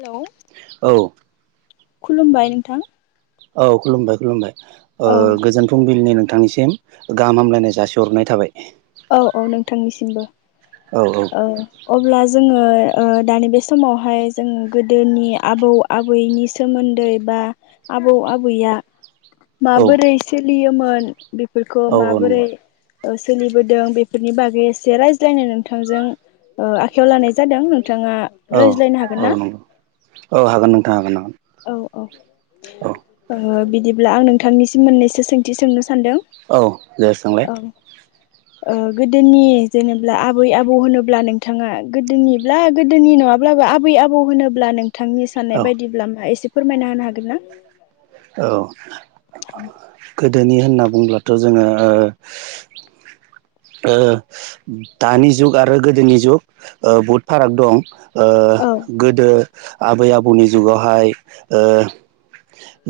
हेल' औ खुलुमबाय नोंथां औ खुलुमबाय खुलुमबाय ओ औ गोजोन फुंबिलिनि नोंथांनिसिम गाहाम हामलायनाय जासिहरनाय थाबाय औ औ नोंथांनिसिमबो औ औ ओ अब्ला जोङो ओ दानि बे समावहाय जों गोदोनि आबौ आबैनि सोमोन्दै बा आबौ आबैया औ माबोरै सोलियोमोन बेफोरखौ औ औ माबोरै नंगौ ओ सोलिबोदों बेफोरनि बागै एसे रायज्लायनो नोंथांजों ओ आखायाव लानाय जादों नोंथाङा औ रायज्लायनो हागोन औ ना? नंगौ औ हागोन नोंथां हागोन हागोन औ औ औ ओ बिदिब्ला आं नोंथांनिसिम मोननैसो सोंथि सोंनो सानदों औ दे सोंलाय औ ओ गोदोनि जेनेब्ला आबै आबौ होनोब्ला नोंथाङा गोदोनि ब्ला गोदोनि नङाब्लाबो आबै आबौ होनोब्ला नोंथांनि औ साननाय बायदिब्ला मा एसे फोरमायना होनो हागोन ना? औ [unintelligible] गोदोनि होनना बुंब्लाथ' जोङो ओ दानि जुग आरो गोदोनि जुग बहुद फाराग दं ओ औ गोदो आबै आबौनि जुगावहाय ओ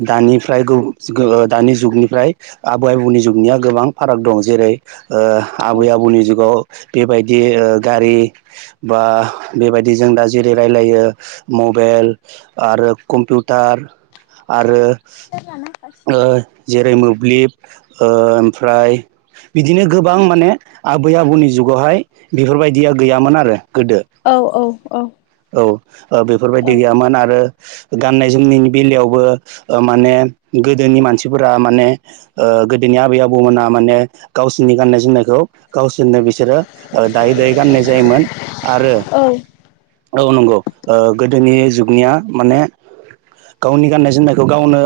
दानिफ्राय गो-गोहो दानि जुगनिफ्राय आबै आबौनि जुगनिया गोबां फाराग दं जेरै ओ औ आबै आबौनि जुगाव बेबायदि ओ गारि बा बेबायदि जों दा जेरै रायलायो मबेल आरो कम्पिउटार आरो जाना फसि ओ [unintelligible] जेरै मोब्लिब ओ ओमफ्राय बिदिनो गोबां माने आबै आबौनि जुगावहाय बेफोरबायदिया गैयामोन आरो गोदो औ औ औ औ ओ बेफोरबायदि गैयामोन आरो गाननाय जोमनायनि बेलायावबो ओ माने गोदोनि मानसिफोरा माने ओ गोदोनि आबै आबौमोनहा माने गावसोरनि गाननाय जोमनायखौ गावसोरनो बिसोरो ओ दायै दायै गाननाय जायोमोन आरो औ नंगौ ओ गोदोनि जुगनिया माने गावनि गाननाय जोमनायखौ गावनो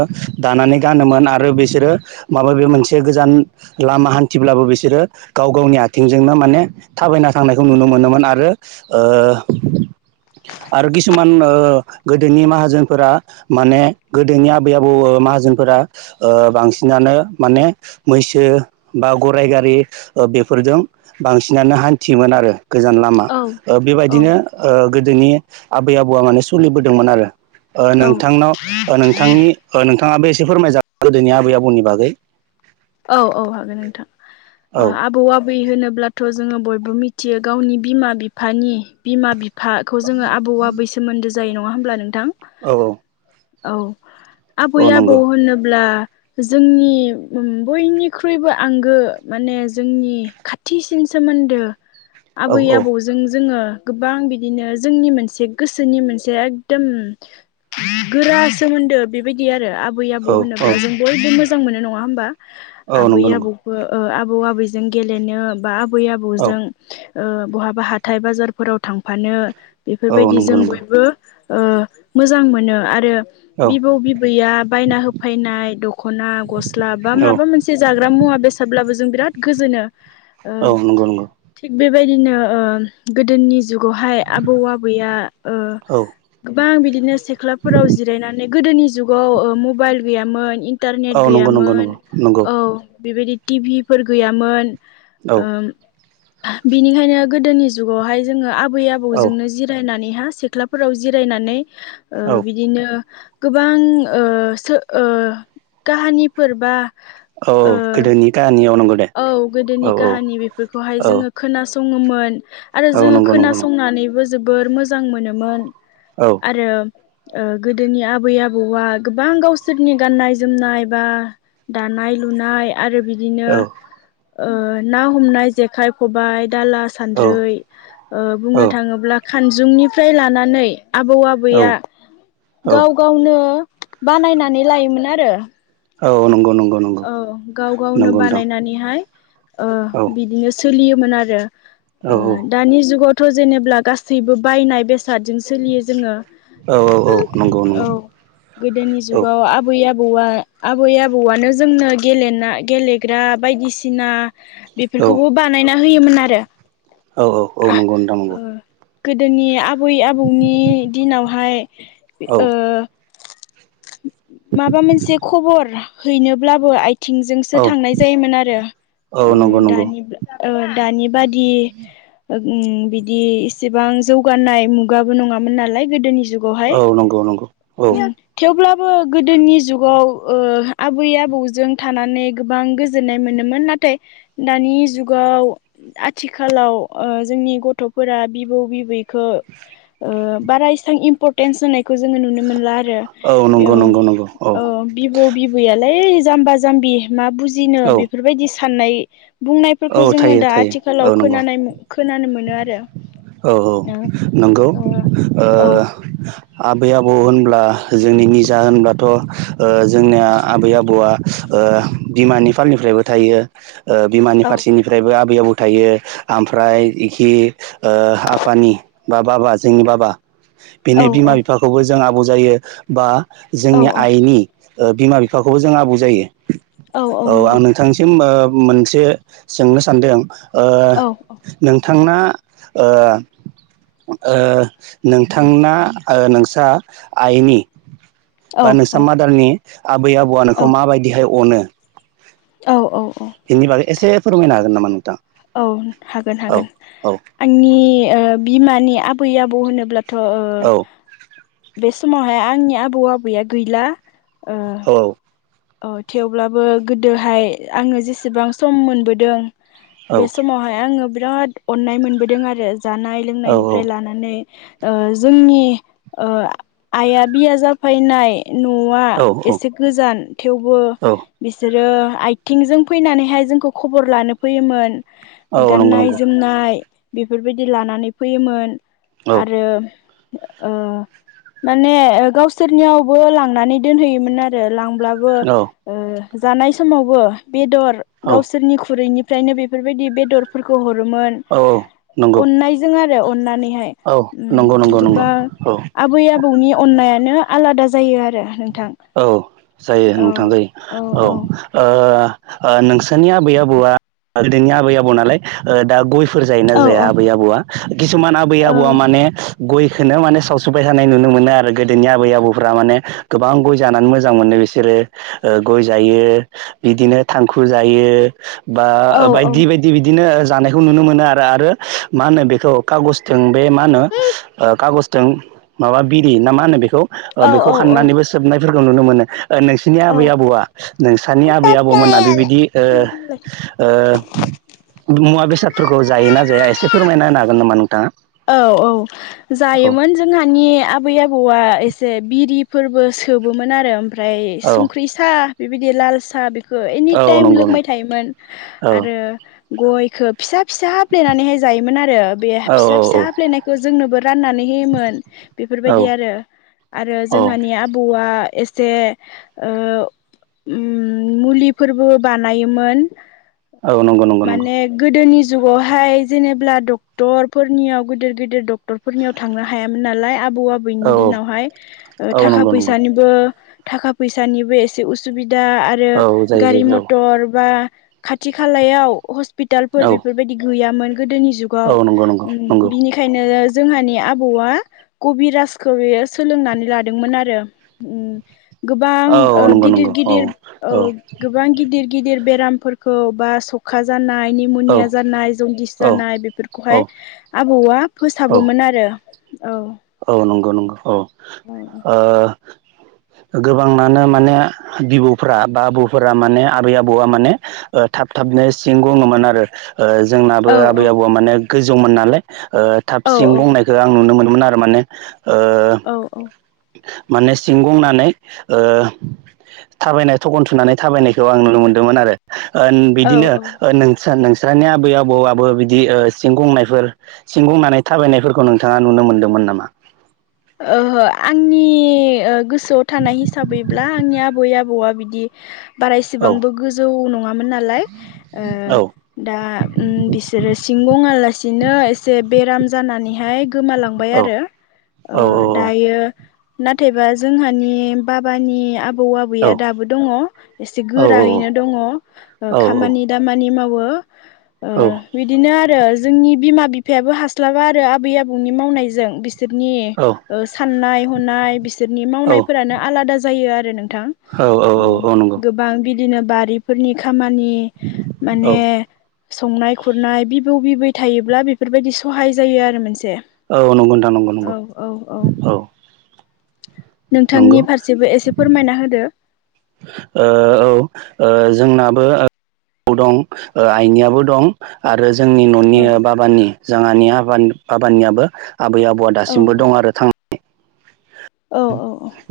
दानानै गानोमोन आरो बिसोरो माबा बे मोनसे गोजान लामा हान्थिब्लाबो बिसोरो गाव गावनि आथिंजोंनो माने थाबायना थांनायखौ नुनो मोनोमोन आरो ओ आरो किसुमान ओ गोदोनि माहाजोनफोरा माने गोदोनि आबै आबौ ओ माहाजोनफोरा ओ बांसिनानो माने मैसो बा गराय गारि ओ बेफोरजों बांसिनानो हान्थियोमोन आरो गोजान ला मा ओ बेबायदिनो ओ गोदोनि आबै आबौआ माने सोलिबोदोंमोन आरो। ओ औ नोंथांनाव ओ नोंथांनि ओ नोंथाङाबो एसे फोरमायजागोन गोदोनि आबै आबौनि बागै औ औ हागोन नोंथां औ ओ आबौ आ बै होनोब्लाथ' जोङो बयबो मिथियो गावनि बिमा बिफानि बिमा बि फाखौ जोङो आबौ आबै सोमोन्दो जायो नङा होमब्ला नोंथां? औ औ औ आबै औ आबौ नंगौ होनोब्ला जोंनि उम बयनिख्रुइबो आंगो माने जोंनि खाथिसिन सोमोन्दो औ आबै औ आबौ जो जों जोङो गोबां बिदिनो जोंनि मोनसे गोसोनि मोनसे एकदम गोरा सोमोन्दो बेबायदि आरो आबै आबौ औ होनोब्ला जों औ बयबो मोजां मोनो नङा होमबा? औ आबै नंगौ नंगौ आबौ बो ओ आबौ आबैजों गेलेनो बा आबै औ आबौजों ओ बहाबा हाथाय बाजारफोराव थांफानो औ बेफोरबायदि नंगौ जों नंगौ बयबो ओ मोजां मोनो आरो औ बिबौ बिबैआ बायना होफैनाय दख'ना गस्ला बा औ माबा मोनसे जाग्रा मुवा बेसादब्लाबो जों बिराद गोजोनो ओ औ नंगौ नंगौ थिग बेबायदिनो ओ गोदोनि जुगावहाय आबौ आबैया ओ औ गोबां बिदिनो सिथ्लाफोराव जिरायनानै गोदोनि जुगाव ओ मबाइल गैयामोन इन टारनेट औ नंगौ नंगौ गैयामोन नंगौ नंगौ औ बेबायदि टिभि फोर गैयामोन औ ओ बिनिखायनो गोदोनि जुगावहाय जोङो आबै औ आबौजोंनो जिरायनानैहा सिथ्ला फ्राव जिरायनानै ओ औ बि दिनो गोबां ओ सो ओ काहानिफोर बा औ ओ गोदोनि काहानियाव नंगौ दे औ औ गोदोनि औ काहानि बेफोरखौहाय औ जोङो खोनासङोमोन आरो औ जोङो नंगौ नंगौ नंगौ खोनासंनानैबो जोबोर मोजां मोनोमोन औ आरो ओ गोदोनि आबै-आबौआ गोबां गावसोरनि गाननाय जोमनाय बा दानाय लुनाय आरो बिदिनो औ ओ ना हमनाय जेखाइ खबाय दाला सान्द्रै ओ बुंनो औ थाङोब्ला खानजुंनिफ्राय लानानै आबौ-आबैया औ गाव गावनो बानायनानै लायोमोन आरो। औ नोंगौ नोंगौ नं औ गाव गावनो बानायनानैहाय ओ औ बिदिनो सोलियोमोन आरो औ ओ औ दानि जुगावथ' जेनेब्ला गासैबो बायनाय बेसादजों सोलियो जोङो औ औ नंगौ औ नंगौ गोदोनि औ जुगाव आबै आ औआ आबै-आबौआनो जोंनो गेलेना गेलेग्रा बायदिसिना। औ बेफोरखौबो बानायना होयोमोन आरो। औ औ औ नगौ नथां नंगौ। ओ गोदोनि आबै-आबौनि दिनावहाय औ ओ माबा मोनसे खबर हैनोब्लाबो आय थिंजोंसो औ थांनाय जायोमोन आरो ओ औ नंगौ नंगौ दानि ओ दानि बादि ओ उम बिदि एसेबां जौगानाय मुगाबो नङामोन नालाय गोदोनि जुग गावहाय औ नंगौ नंगौ औ उम थेवब्लाबो गोदोनि जुगाव ओ आबै आ बौजों थानानै गोबां गोजोननाय मोनोमोन नाथाय दानि जुगाव। आथिखालाव ओ जोंनि गथ'फोरा बिबौ-बिबैखो। ओ बारा इसबां इम्परटेन्स होनायखौ जोङो नुनो मोनला आरो। औ नंगौ-नंगौ-नंगौ औ। बिबौ-बिबैयालाय जाम्बा-जाम्बि मा बुजिनो औ बेफोरबायदि साननाय। औ बुंनायफोरखौ जोङो थायो दा थायो औ आथिखालाव खोनानाय खोनानो मोनो आरो। औ-औ नंगौ ओ औ आबै-आबौ होनब्ला जोंनि निजा होनब्लाथ' ओ जोंनिया आबै-आबौआ ओ बिमानि फालनिफ्रायबो थायो ओ बि औ फारसेनिफ्रायबो आबै-आबौ थायो ओमफ्राय इखि ओ आफानि बा-बाबा जोंनि बाबा। औ बेनि बिमा बिफाखौबो जों आबौ जायो बा औ जोंनि औ आइनि ओ बिमा-बिफाखौबो जों आबौ जायो औ आं नोंथांनिसिम ओ मोनसे सोंनो सानदों ओ औ नोंथां ना ओ ओ नोंथांना ओ नोंस्रा आइनि बा औ नोंसा मादारनि आबै-आबौआ नोंखौ माबायदिहाय अनो? औ-औ-औ। बेनि बागै एसे फोरमायनोहागोन नामा नोंथां? औ औ हागोन-हागोन औ आंनि ओ बिमानि आबै आबौ होनोब्ला थ'ओ औ बे समावहाय आंनि आबौ-आबैया गैला ओ औ। औ थेवब्लाबो गोदोहाय आङो जेसेबां सम मोनबोदों। औ बे समावहाय आङो बिराद अन्नाय मोनबोदों आरो जानाय औ लोंनायनिफ्राय लाना नै ओ जोंनि ओ आइया बिया जाफैनाय। न'आ एसे औ गोजान थेवबो बिसोरो आयथिंजों फैनानैहाय जोंखौ खबर लानो फैयोमोन। औ नंगौ गाननाय नंगौ जोमनाय बेफोरबायदि लानानै फैयोमोन। औ आरो ओ माने गावसोरनियावबो लांनानै दोनहैयोमोन आरो लांब्ला बो औ ओ जानाय समावबो बेदर औ गावसोरनि खुरैनि फ्रायनो बेफोरबायदि बेदरफोरखौ हरोमोन औ नंगौ अननायजों आरो अननानैहाय। औ नंगौ नंगौ नंगौ गोबां औ आबै आबौनि अन्नायानो आलादा जायो आरो नोंथां। औ जायो औ नोंथां औ। ओ ओ नोंसोरनि आबै आबौआ गोदोनि आबै आबौ नालाय दा गय फोर जायोना औ जाया आबै आबौआ किसुमान आबै आबौआ माने‌ गयखौनो माने सावसाय थानायानाय नुनो मोनो आरो गोदोनि आबै आबौफ्रा माने गोबां गय जानानै मोजां मोनो बिसोरो ओ गय जायो बिदिनो थांखु जायो। बा ओ बायदि-बाय बि-बिदिनो जानायखौ नुनो मोनो आरो-आरो मा होनो बेखौ खागजजों बे मा होनो ओ खागजजों माबा बिरि ना मा होनो बेखौ? ओ औ बेखौ औ औ खाननानैबो सोबनायफोरखौ नुनो मोनो ओ नोंसि नि औ आबै-आबौआ नोंसानि आबै-आबौमोनहा बेयाव बेबायदि ओ दोनलाय ओ मुवा बेसादफोरखौ जायोना जाया एसे फोरमायना होनो हागोन नामा नोंथाङा? औ औ औ जायोमोन। जोंहानि आबै आबौआ एसे बिरि फोरबो सोबोमोन आरो ओमफ्राय औ संख्रि सा बिबायदि लाल सा बेखौ औ एनिटाइम नंगौ नंगौ लोंबाय थायोमोन औ आरो गयखौ फिसा फिसा हफ्लेनानैहाय जायोमोन आरो बे औ फिसा फिसा हाफ्लेनायखौ जोंनोबो राननानै होयोमोन औ बेफोरबायदि आरो। आरो औ जोंहानि आबौआ एस जे मुलिफोरबो बानायोमोन। औ नंगौ नंगौ नंगौ माने गोदोनि जुगावहाय जेनेब्ला डक्टर फोरनियाव गिदिर गिदिर डक्टरफोरनियाव थांनो हायामोन नालाय आबौ आ बैनि औ दिनावहाय औ थाखा नंगौ नंगौ फैसानि निबो‌ थाखा फैसानिबो एसे उसुबिदा आर औ रो जायो गारि जायो मथर बा खाथि खालायाव हस पिटालफोर औ औ बेफोरबायदि गैयामोन गोदोनि जुग औ नंगौ नंगौ नंगौ। बेनिखायनो जोंहानि आबौआ कबिराजखौ बेयो सोलोंनानै लादोंमोन आरो। गोबां ओ औ नंगौ गिदिर नंगौ औ गिदिर ओ औ गो बां गिदिर गिदिर बेरामफोरखौ बा स खा जानाय औ निम'निया जानाय जन्दिस औ जानाय औ बेफोरखौहाय आबौआ औ फोसाबोमोन आरो औ औ नंगौ नंगौ औ गोबाङानो माने बिबौफ्रा बा आबौफोरा माने आबै आबौआ माने ओ थाब थाबनो सिं गुङोमोन आरो ओ जोंनाबो औ आबै आबौआ माने गोजौमोन नालाय ओ औ थाबसिन बुंनायखौ आं नुनो मोन माने ओ औ औ। माने सिंं गंनानै थाबायनाय थखन थुनानै थाबायनायखौ आं नुनो मोनदोंमोन आरो ओ औ बिदिनो औ नों नोस्रा नोंस्रानि आबै आबौ आबौ बिदि सिं गंनायफोर सिं गंनानै थाबायनायफोरखौ नोंथाङा नुनो मोनदोंमोन नामा? ओहो आंनि गोसोआव थानाय हिसाबैब्ला आंनि आबै आबौआ बिदि औ बारायसेबांबो गोजौ नङामोन नालाय ओ औ दा ओम बिसोरो सिं गङालासिनो एसे बेराम जानानैहाय गोमालां बाय औ आरो औ ओम दायो नाथायबा जोंहानि बाबानि आबौ औ आबैया दाबो दङ एसे औ गोरैनो दङ औ खामानि दामानि मावो। ओ औ बिदिनो आरो जोंनि बिमा बिफायाबो हास्लाबा आरो आबै आबौनि मावनायजों। बिसोरनि औ ओ साननाय हनाय बिसोरनि औ मावनायफोरानो आलादा जायो आरो नोंथां। औ औ उम औ नंगौ गोबां बिदिनो बारिफोरनि खामानि औ माने संनाय खुरनाय बिबौ बिबै थायोब्ला बेफोरबायदि सहाय जायो आरो मोनसे। औ नंगौ नोंथां नंगौ नंगौ। औ औ औ नंगौ नोंथांनि फारसेबो एसे फोरमायना होदो। ओ औ जोंनाबो आबौ दं आइनियाबो दं। आरो जोंनि न'नि औ बाबानि जोंहानि आबानि बाबानियाबो आबै आबौआ औ दासिमबो दं आरो। थां औ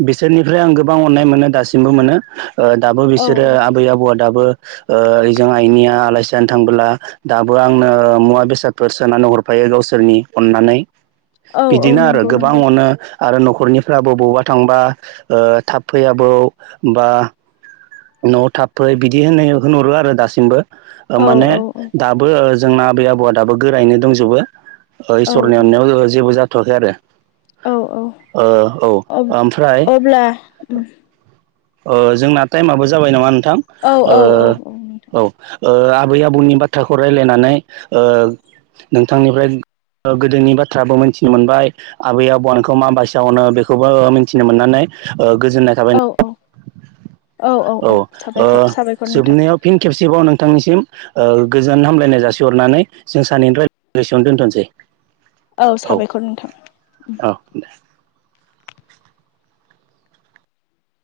बिसोरनिफ्राय आं गोबां अननाय मोनो दासिमबो मोनो। ओ दाबो औ बिसोरो आबै आबौआ दाबो ओ जोंहा आइनिया आलासि जानो थांबोला दाबो आंनो मुवा बेसादफोर सोनानै हरफायो गावसोरनि अननानै। औ औ बिदिनो आरो नंगौ गोबां नंगौ अ'नो आरो न'खरनिफ्राबो बबावबा थांबा ओ थाब फै आबौ बा न'आव थाब फै बिदि होनो होनहरो आरो दासिमबो। ओ औ माने औ दा बो जोंना आबै आबौआ दाबो गोरायैनो दंजोबो। ओ औ इसोरनि अननायाव जेबो जाथ'वाखै आरो। औ औ ओ औ ओमफ्राय अब्ला उम ओ जोंना टायमाबो जाबाय नामा नोंथां औ ओ औ औ नोंथां औ। ओ आबै आबौनि बाथ्राखौ रायज्लायनानै ओ नोंथांनिफ्राय ओ गोदोनि बाथ्राबो मिथिनो मोनबाय‌। आबै आबौआ नोंखौ मा बायसा अनो बेखौबो मिन्थिनो मोननानै ओ गोजोननाय थाब औ औ औ औ औ ओ साबायखर साबायखर नोंथां। जोबनायाव फिन खेबसेबाव नोंथांनिसिम ओ गोजोन हामलायनाय जासिहरनानै जों सानैनि रायलायनायखौ एसेयावनो दोनथ'सै। औ साबायखर नोंथां। औ दे